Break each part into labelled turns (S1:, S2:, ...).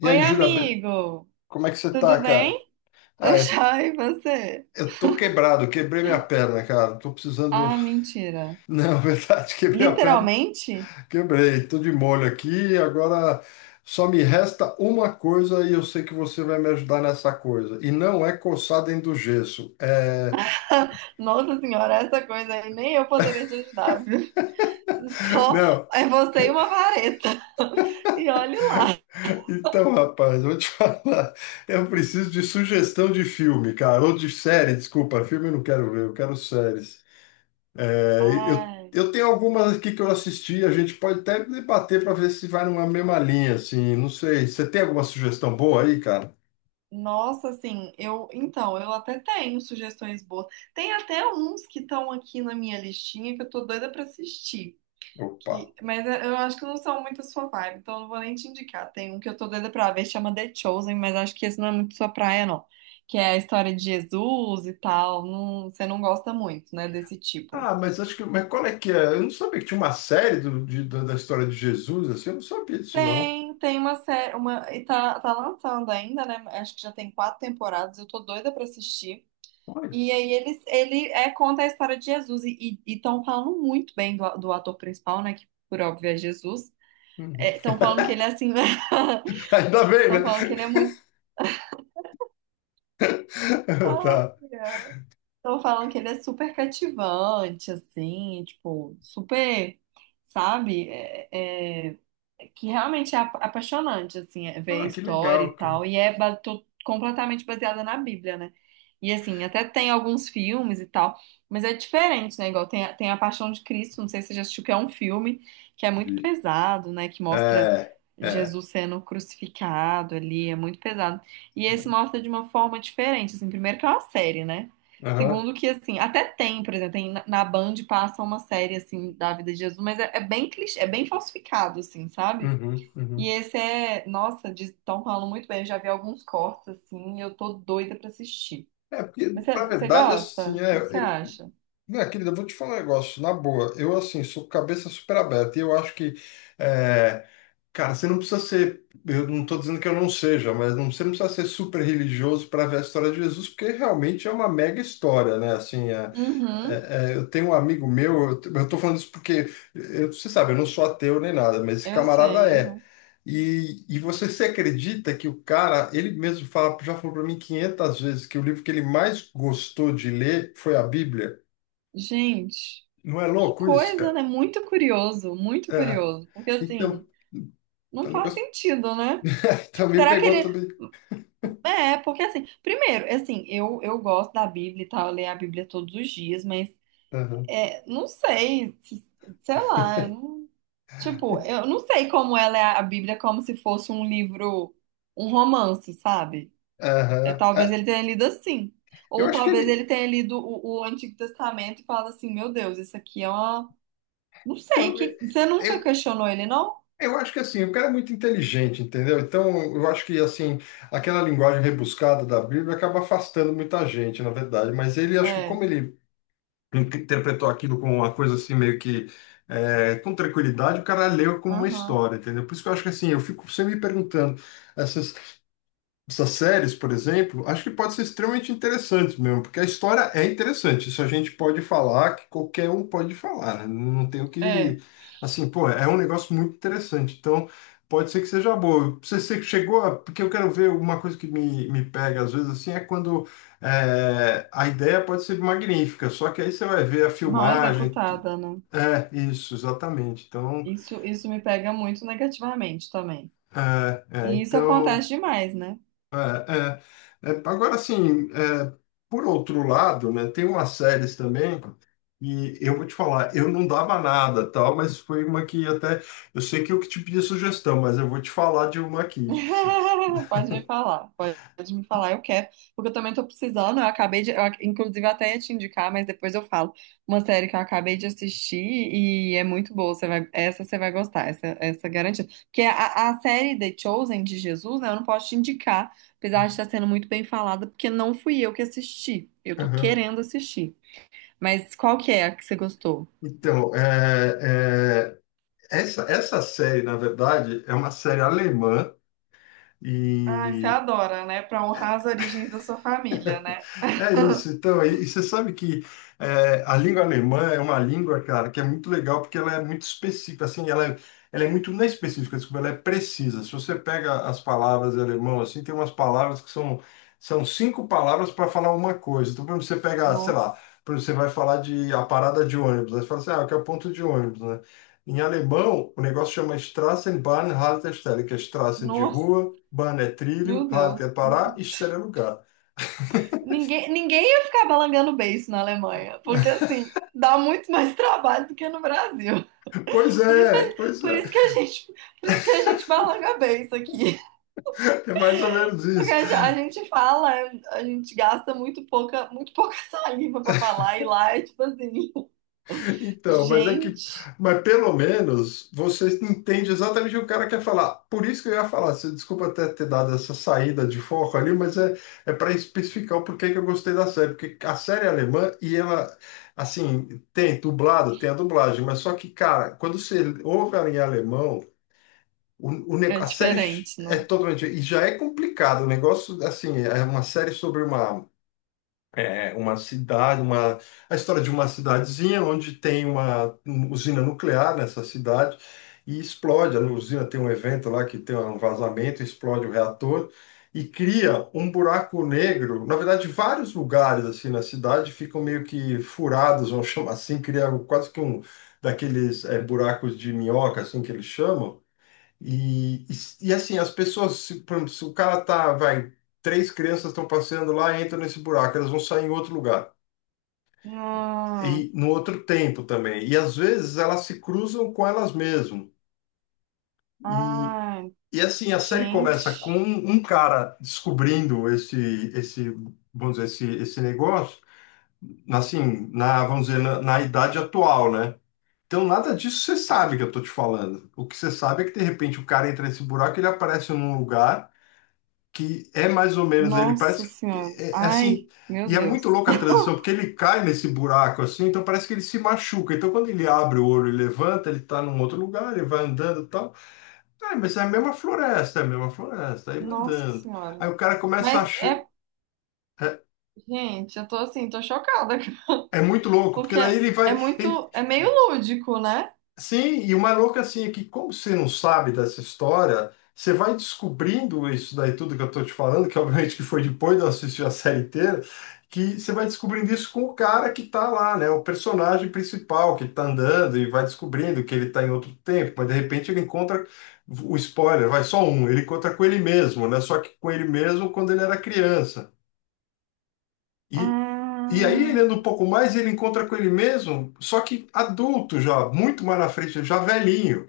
S1: E
S2: Oi,
S1: aí, Júlia, be-
S2: amigo!
S1: como é que você tá,
S2: Tudo
S1: cara?
S2: bem? Tá
S1: Ah, eu tô,
S2: joia, e você?
S1: eu tô quebrado, quebrei minha perna, cara. Tô precisando.
S2: Ah, mentira.
S1: Não, verdade, quebrei a perna,
S2: Literalmente?
S1: quebrei. Tô de molho aqui. Agora só me resta uma coisa e eu sei que você vai me ajudar nessa coisa. E não é coçar dentro do gesso. É.
S2: Nossa senhora, essa coisa aí nem eu poderia te ajudar, viu? Só
S1: Não,
S2: é você e uma vareta. E olhe lá.
S1: então, rapaz, eu vou te falar. Eu preciso de sugestão de filme, cara. Ou de série, desculpa. Filme eu não quero ver, eu quero séries. É, eu,
S2: Ai,
S1: eu tenho algumas aqui que eu assisti, a gente pode até debater para ver se vai numa mesma linha, assim, não sei. Você tem alguma sugestão boa aí, cara?
S2: nossa, assim, eu até tenho sugestões boas. Tem até uns que estão aqui na minha listinha que eu tô doida pra assistir.
S1: Opa.
S2: Mas é, eu acho que não são muito sua vibe, então eu não vou nem te indicar. Tem um que eu tô doida pra ver, chama The Chosen, mas acho que esse não é muito sua praia, não. Que é a história de Jesus e tal. Você não gosta muito, né, desse tipo.
S1: Ah, mas acho que. Mas qual é que é? Eu não sabia que tinha uma série da da história de Jesus, assim, eu não sabia disso, não.
S2: Tem, tem uma série, uma, e tá, tá lançando ainda, né? Acho que já tem quatro temporadas, eu tô doida pra assistir.
S1: Olha.
S2: E aí conta a história de Jesus e estão falando muito bem do ator principal, né? Que por óbvio é Jesus.
S1: Uhum.
S2: Estão falando que ele é assim,
S1: Ainda bem, né?
S2: estão falando que ele é muito.
S1: Tá.
S2: Ai, ai. Estão falando que ele é super cativante, assim, tipo, super, sabe? É que realmente é apaixonante, assim, é ver a
S1: Ah, que
S2: história
S1: legal,
S2: e
S1: cara.
S2: tal. E é completamente baseada na Bíblia, né? E, assim, até tem alguns filmes e tal, mas é diferente, né? Igual tem, tem A Paixão de Cristo, não sei se você já assistiu, que é um filme que é muito
S1: Vi.
S2: pesado, né? Que mostra
S1: É, é. É.
S2: Jesus sendo crucificado ali, é muito pesado. E esse mostra de uma forma diferente, assim, primeiro que é uma série, né?
S1: Aham,
S2: Segundo que, assim, até tem, por exemplo, tem, na Band passa uma série, assim, da vida de Jesus, mas é bem clichê, é bem falsificado, assim, sabe?
S1: uhum,
S2: E
S1: uhum.
S2: esse é, nossa, estão falando muito bem, eu já vi alguns cortes, assim, e eu tô doida pra assistir.
S1: É, porque,
S2: Mas
S1: na
S2: você
S1: verdade,
S2: gosta?
S1: assim,
S2: O
S1: é,
S2: que que você acha?
S1: minha querida, eu vou te falar um negócio, na boa, eu assim, sou cabeça super aberta e eu acho que, é, cara, você não precisa ser, eu não estou dizendo que eu não seja, mas não, você não precisa ser super religioso para ver a história de Jesus, porque realmente é uma mega história, né? Assim, é-
S2: Uhum,
S1: é- é, eu tenho um amigo meu, eu, estou falando isso porque, eu, você sabe, eu não sou ateu nem nada, mas esse
S2: eu
S1: camarada
S2: sei,
S1: é.
S2: aham.
S1: E você se acredita que o cara, ele mesmo fala, já falou para mim 500 vezes que o livro que ele mais gostou de ler foi a Bíblia?
S2: Gente,
S1: Não é
S2: que
S1: louco isso,
S2: coisa,
S1: cara?
S2: né? Muito curioso, muito
S1: É.
S2: curioso. Porque,
S1: Então,
S2: assim,
S1: o
S2: não faz
S1: negócio
S2: sentido, né? Tipo,
S1: também
S2: será que
S1: pegou
S2: ele.
S1: também.
S2: É, porque assim, primeiro, é assim, eu gosto da Bíblia e tal, eu leio a Bíblia todos os dias, mas
S1: Aham,
S2: é, não sei, sei lá, eu não- tipo, eu não sei como ela é a Bíblia como se fosse um livro, um romance, sabe? É,
S1: aham.
S2: talvez
S1: É,
S2: ele tenha lido assim.
S1: eu
S2: Ou
S1: acho que
S2: talvez ele
S1: ele.
S2: tenha lido o Antigo Testamento e fala assim, meu Deus, isso aqui é uma. Não sei,
S1: Então,
S2: que... você
S1: é,
S2: nunca
S1: eu,
S2: questionou ele, não?
S1: eu acho que assim, o cara é muito inteligente, entendeu? Então, eu acho que assim, aquela linguagem rebuscada da Bíblia acaba afastando muita gente, na verdade. Mas ele, acho que
S2: É,
S1: como ele in- interpretou aquilo com uma coisa assim, meio que é, com tranquilidade, o cara leu como uma
S2: aham,
S1: história, entendeu? Por isso que eu acho que assim, eu fico sempre me perguntando, essa essas séries, por exemplo, acho que pode ser extremamente interessante mesmo, porque a história é interessante. Isso a gente pode falar, que qualquer um pode falar, né? Não tem o
S2: é,
S1: que. Assim, pô, é um negócio muito interessante. Então, pode ser que seja boa. Você chegou a. Porque eu quero ver uma coisa que me pega, às vezes, assim, é quando é, a ideia pode ser magnífica, só que aí você vai ver a
S2: mal
S1: filmagem. Tu-
S2: executada, né?
S1: É, isso, exatamente.
S2: Isso me pega muito negativamente também. E isso
S1: Então.
S2: acontece demais, né?
S1: É, é, é, agora, assim, é, por outro lado, né, tem umas séries também, e eu vou te falar, eu não dava nada, tal, mas foi uma que até, eu sei que eu que te pedi sugestão, mas eu vou te falar de uma aqui. Que se-
S2: Pode me falar, eu quero, porque eu também tô precisando. Eu acabei de, inclusive, eu até ia te indicar, mas depois eu falo. Uma série que eu acabei de assistir e é muito boa. Você vai, essa você vai gostar, essa é garantida. Porque a série The Chosen de Jesus, né? Eu não posso te indicar, apesar de estar sendo muito bem falada, porque não fui eu que assisti. Eu tô
S1: Aham.
S2: querendo assistir. Mas qual que é a que você gostou?
S1: Então, é, é, essa série, na verdade, é uma série alemã
S2: Ah, você
S1: e
S2: adora, né? Pra honrar as origens da sua família, né?
S1: é isso, então, e você sabe que é, a língua alemã é uma língua, cara, que é muito legal porque ela é muito específica, assim, ela é muito, não é específica, desculpa, ela é precisa. Se você pega as palavras em alemão, assim, tem umas palavras que são, são cinco palavras para falar uma coisa. Então, por exemplo, você pega, sei
S2: Nossa,
S1: lá, por exemplo, você vai falar de a parada de ônibus, aí você fala assim, ah, que é o ponto de ônibus, né? Em alemão, o negócio chama Straßenbahn, Haltestelle, que é Straßen de
S2: nossa,
S1: rua, Bahn é trilho,
S2: meu
S1: Halt é
S2: Deus.
S1: parar, e Stelle é lugar.
S2: Ninguém, ninguém ia ficar balangando beiço na Alemanha, porque assim, dá muito mais trabalho do que no Brasil.
S1: Pois é, pois
S2: Por
S1: é,
S2: isso que a gente, por isso que a gente balanga beiço aqui.
S1: é mais ou menos
S2: Porque
S1: isso.
S2: a gente fala, a gente gasta muito pouca saliva pra falar, e lá é tipo assim,
S1: Então, mas é que,
S2: gente,
S1: mas pelo menos você entende exatamente o que o cara quer falar. Por isso que eu ia falar, você, desculpa até ter dado essa saída de foco ali, mas é, é para especificar o porquê que eu gostei da série, porque a série é alemã e ela, assim, tem dublado, tem a dublagem, mas só que, cara, quando você ouve ela em alemão, o ne-
S2: é
S1: a série
S2: diferente,
S1: é
S2: né?
S1: totalmente. E já é complicado. O negócio, assim, é uma série sobre uma, é uma cidade, uma, a história de uma cidadezinha onde tem uma usina nuclear nessa cidade e explode. A usina tem um evento lá que tem um vazamento, explode o reator e cria um buraco negro. Na verdade, vários lugares assim na cidade ficam meio que furados, vamos chamar assim, cria quase que um daqueles buracos de minhoca, assim que eles chamam e assim, as pessoas, se, por exemplo, se o cara tá, vai, três crianças estão passeando lá, entram nesse buraco, elas vão sair em outro lugar.
S2: Ah,
S1: E no outro tempo também. E às vezes elas se cruzam com elas mesmas. E,
S2: ai,
S1: e assim, a série começa com
S2: gente.
S1: um cara descobrindo esse, esse, vamos dizer, esse negócio, assim, na, vamos dizer, na idade atual, né? Então, nada disso você sabe que eu tô te falando. O que você sabe é que, de repente, o cara entra nesse buraco, ele aparece num lugar. Que é mais ou menos ele
S2: Nossa
S1: parece que-
S2: Senhora.
S1: é, é assim
S2: Ai, meu
S1: e é muito
S2: Deus.
S1: louca a transição porque ele cai nesse buraco assim então parece que ele se machuca então quando ele abre o olho e levanta ele está num outro lugar ele vai andando e tal, ah, mas é a mesma floresta é a mesma floresta aí vai
S2: Nossa
S1: andando
S2: Senhora.
S1: aí o cara começa a
S2: Mas
S1: ach-
S2: é,
S1: é,
S2: gente, eu tô assim, tô chocada,
S1: é muito louco porque
S2: porque
S1: daí ele
S2: é
S1: vai ele.
S2: muito, é meio lúdico, né?
S1: Sim, e o mais louco é, assim é que, como você não sabe dessa história, você vai descobrindo isso daí, tudo que eu tô te falando, que obviamente que foi depois de eu assistir a série inteira, que você vai descobrindo isso com o cara que tá lá, né? O personagem principal que tá andando e vai descobrindo que ele tá em outro tempo, mas de repente ele encontra o spoiler, vai só um, ele encontra com ele mesmo, né? Só que com ele mesmo quando ele era criança. E, e aí ele anda um
S2: Ah,
S1: pouco mais e ele encontra com ele mesmo, só que adulto já, muito mais na frente, já velhinho.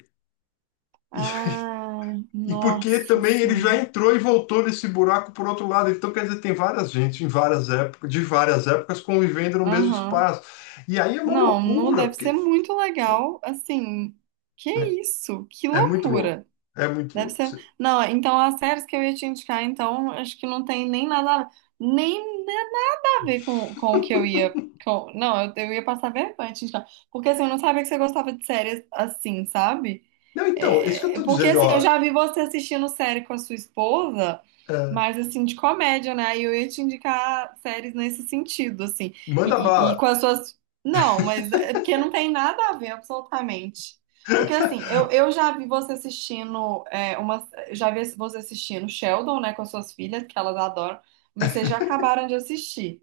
S2: ah,
S1: E porque
S2: nossa
S1: também ele já
S2: Senhora.
S1: entrou e voltou desse buraco por outro lado. Então, quer dizer, tem várias gente em várias épocas, de várias épocas convivendo no mesmo
S2: Aham.
S1: espaço. E aí é uma
S2: Não, não
S1: loucura,
S2: deve ser
S1: porque
S2: muito legal, assim. Que
S1: né,
S2: isso? Que
S1: é muito louco.
S2: loucura.
S1: É muito
S2: Deve
S1: louco.
S2: ser.
S1: Você-
S2: Não, então as séries que eu ia te indicar, então, acho que não tem nem nada, nem nada a ver com o que eu ia. Com... Não, eu ia passar vergonha, gente, não. Porque assim, eu não sabia que você gostava de séries assim, sabe?
S1: Não, então, isso que eu
S2: É,
S1: tô
S2: porque
S1: dizendo,
S2: assim, eu
S1: ó,
S2: já vi você assistindo série com a sua esposa,
S1: é,
S2: mas assim, de comédia, né? E eu ia te indicar séries nesse sentido, assim.
S1: manda
S2: E, e com
S1: bala.
S2: as suas. Não, mas é porque não tem nada a ver, absolutamente. Porque assim, eu já vi você assistindo é, uma. Já vi você assistindo Sheldon, né, com as suas filhas, que elas adoram, mas vocês já acabaram de assistir.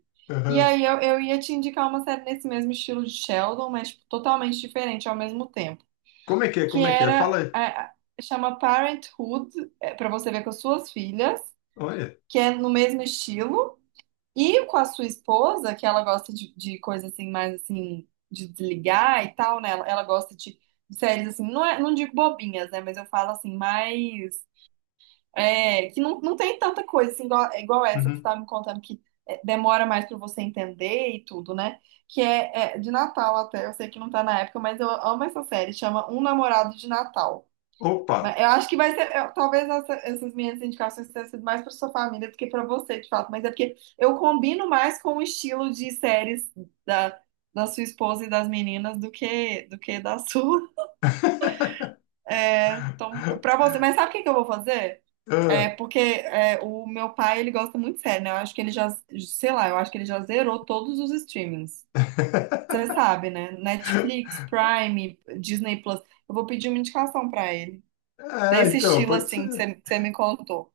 S2: E
S1: Aham.
S2: aí eu ia te indicar uma série nesse mesmo estilo de Sheldon, mas tipo, totalmente diferente ao mesmo tempo
S1: Como é que é?
S2: que
S1: Como é que é?
S2: era
S1: Fala aí.
S2: chama Parenthood, para você ver com as suas filhas,
S1: Olha.
S2: que é no mesmo estilo, e com a sua esposa, que ela gosta de coisa assim, mais assim, de desligar e tal, né? Ela gosta de séries assim, não, é, não digo bobinhas, né? Mas eu falo assim, mais. É, que não, não tem tanta coisa assim, igual, é igual essa que você
S1: Uhum.
S2: estava me contando, que é, demora mais para você entender e tudo, né? Que é, é de Natal até, eu sei que não tá na época, mas eu amo essa série, chama Um Namorado de Natal.
S1: Opa.
S2: Mas eu acho que vai ser. Talvez essas minhas indicações tenham sido mais para sua família do que para você, de fato. Mas é porque eu combino mais com o estilo de séries da, da sua esposa e das meninas do que da sua. Né? Então, para você. Mas sabe o que que eu vou fazer? É porque é, o meu pai, ele gosta muito de série, né? Eu acho que ele já, sei lá, eu acho que ele já zerou todos os streamings. Você sabe, né? Netflix, Prime, Disney Plus. Eu vou pedir uma indicação para ele,
S1: Ah, é,
S2: desse
S1: então,
S2: estilo
S1: pode
S2: assim
S1: ser.
S2: que você me contou.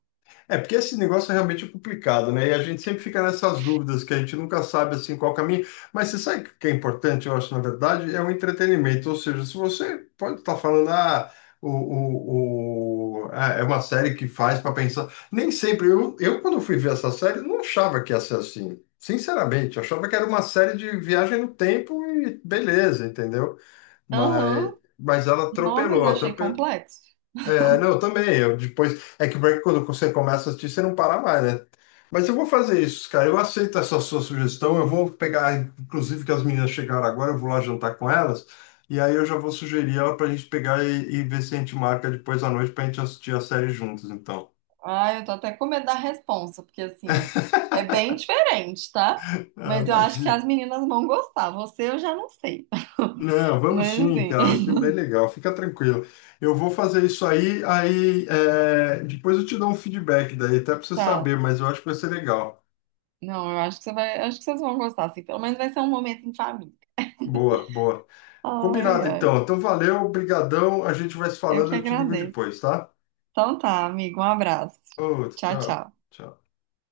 S1: É, porque esse negócio é realmente complicado, né? E a gente sempre fica nessas dúvidas que a gente nunca sabe assim qual caminho. Mas você sabe o que é importante, eu acho, na verdade, é o entretenimento. Ou seja, se você pode estar falando, ah, o ah, é uma série que faz para pensar. Nem sempre. Eu, quando fui ver essa série, não achava que ia ser assim. Sinceramente, eu achava que era uma série de viagem no tempo e beleza, entendeu? Mas,
S2: Aham.
S1: mas ela
S2: Não, mas
S1: atropelou,
S2: achei
S1: atropelou.
S2: complexo.
S1: É, não, eu também. Eu depois. É que o break, quando você começa a assistir, você não para mais, né? Mas eu vou fazer isso, cara. Eu aceito essa sua sugestão. Eu vou pegar, inclusive, que as meninas chegaram agora, eu vou lá jantar com elas. E aí eu já vou sugerir ela pra gente pegar e ver se a gente marca depois à noite pra gente assistir a série juntos, então.
S2: Ah, eu tô até com medo da resposta, porque assim, é bem diferente, tá?
S1: Ah,
S2: Mas eu acho que
S1: imagina.
S2: as meninas vão gostar. Você eu já não sei.
S1: Não, vamos
S2: Mas
S1: sim,
S2: assim,
S1: cara. Acho que é bem legal. Fica tranquilo. Eu vou fazer isso aí, aí é, depois eu te dou um feedback daí, até pra você
S2: tá.
S1: saber, mas eu acho que vai ser legal.
S2: Não, eu acho que você vai, acho que vocês vão gostar, assim. Pelo menos vai ser um momento em família.
S1: Boa, boa.
S2: Ai,
S1: Combinado,
S2: ai.
S1: então. Então, valeu, brigadão. A gente vai se
S2: Eu
S1: falando,
S2: que
S1: eu te ligo
S2: agradeço.
S1: depois, tá?
S2: Então tá, amigo, um abraço.
S1: Outro,
S2: Tchau,
S1: tchau.
S2: tchau.
S1: Tchau.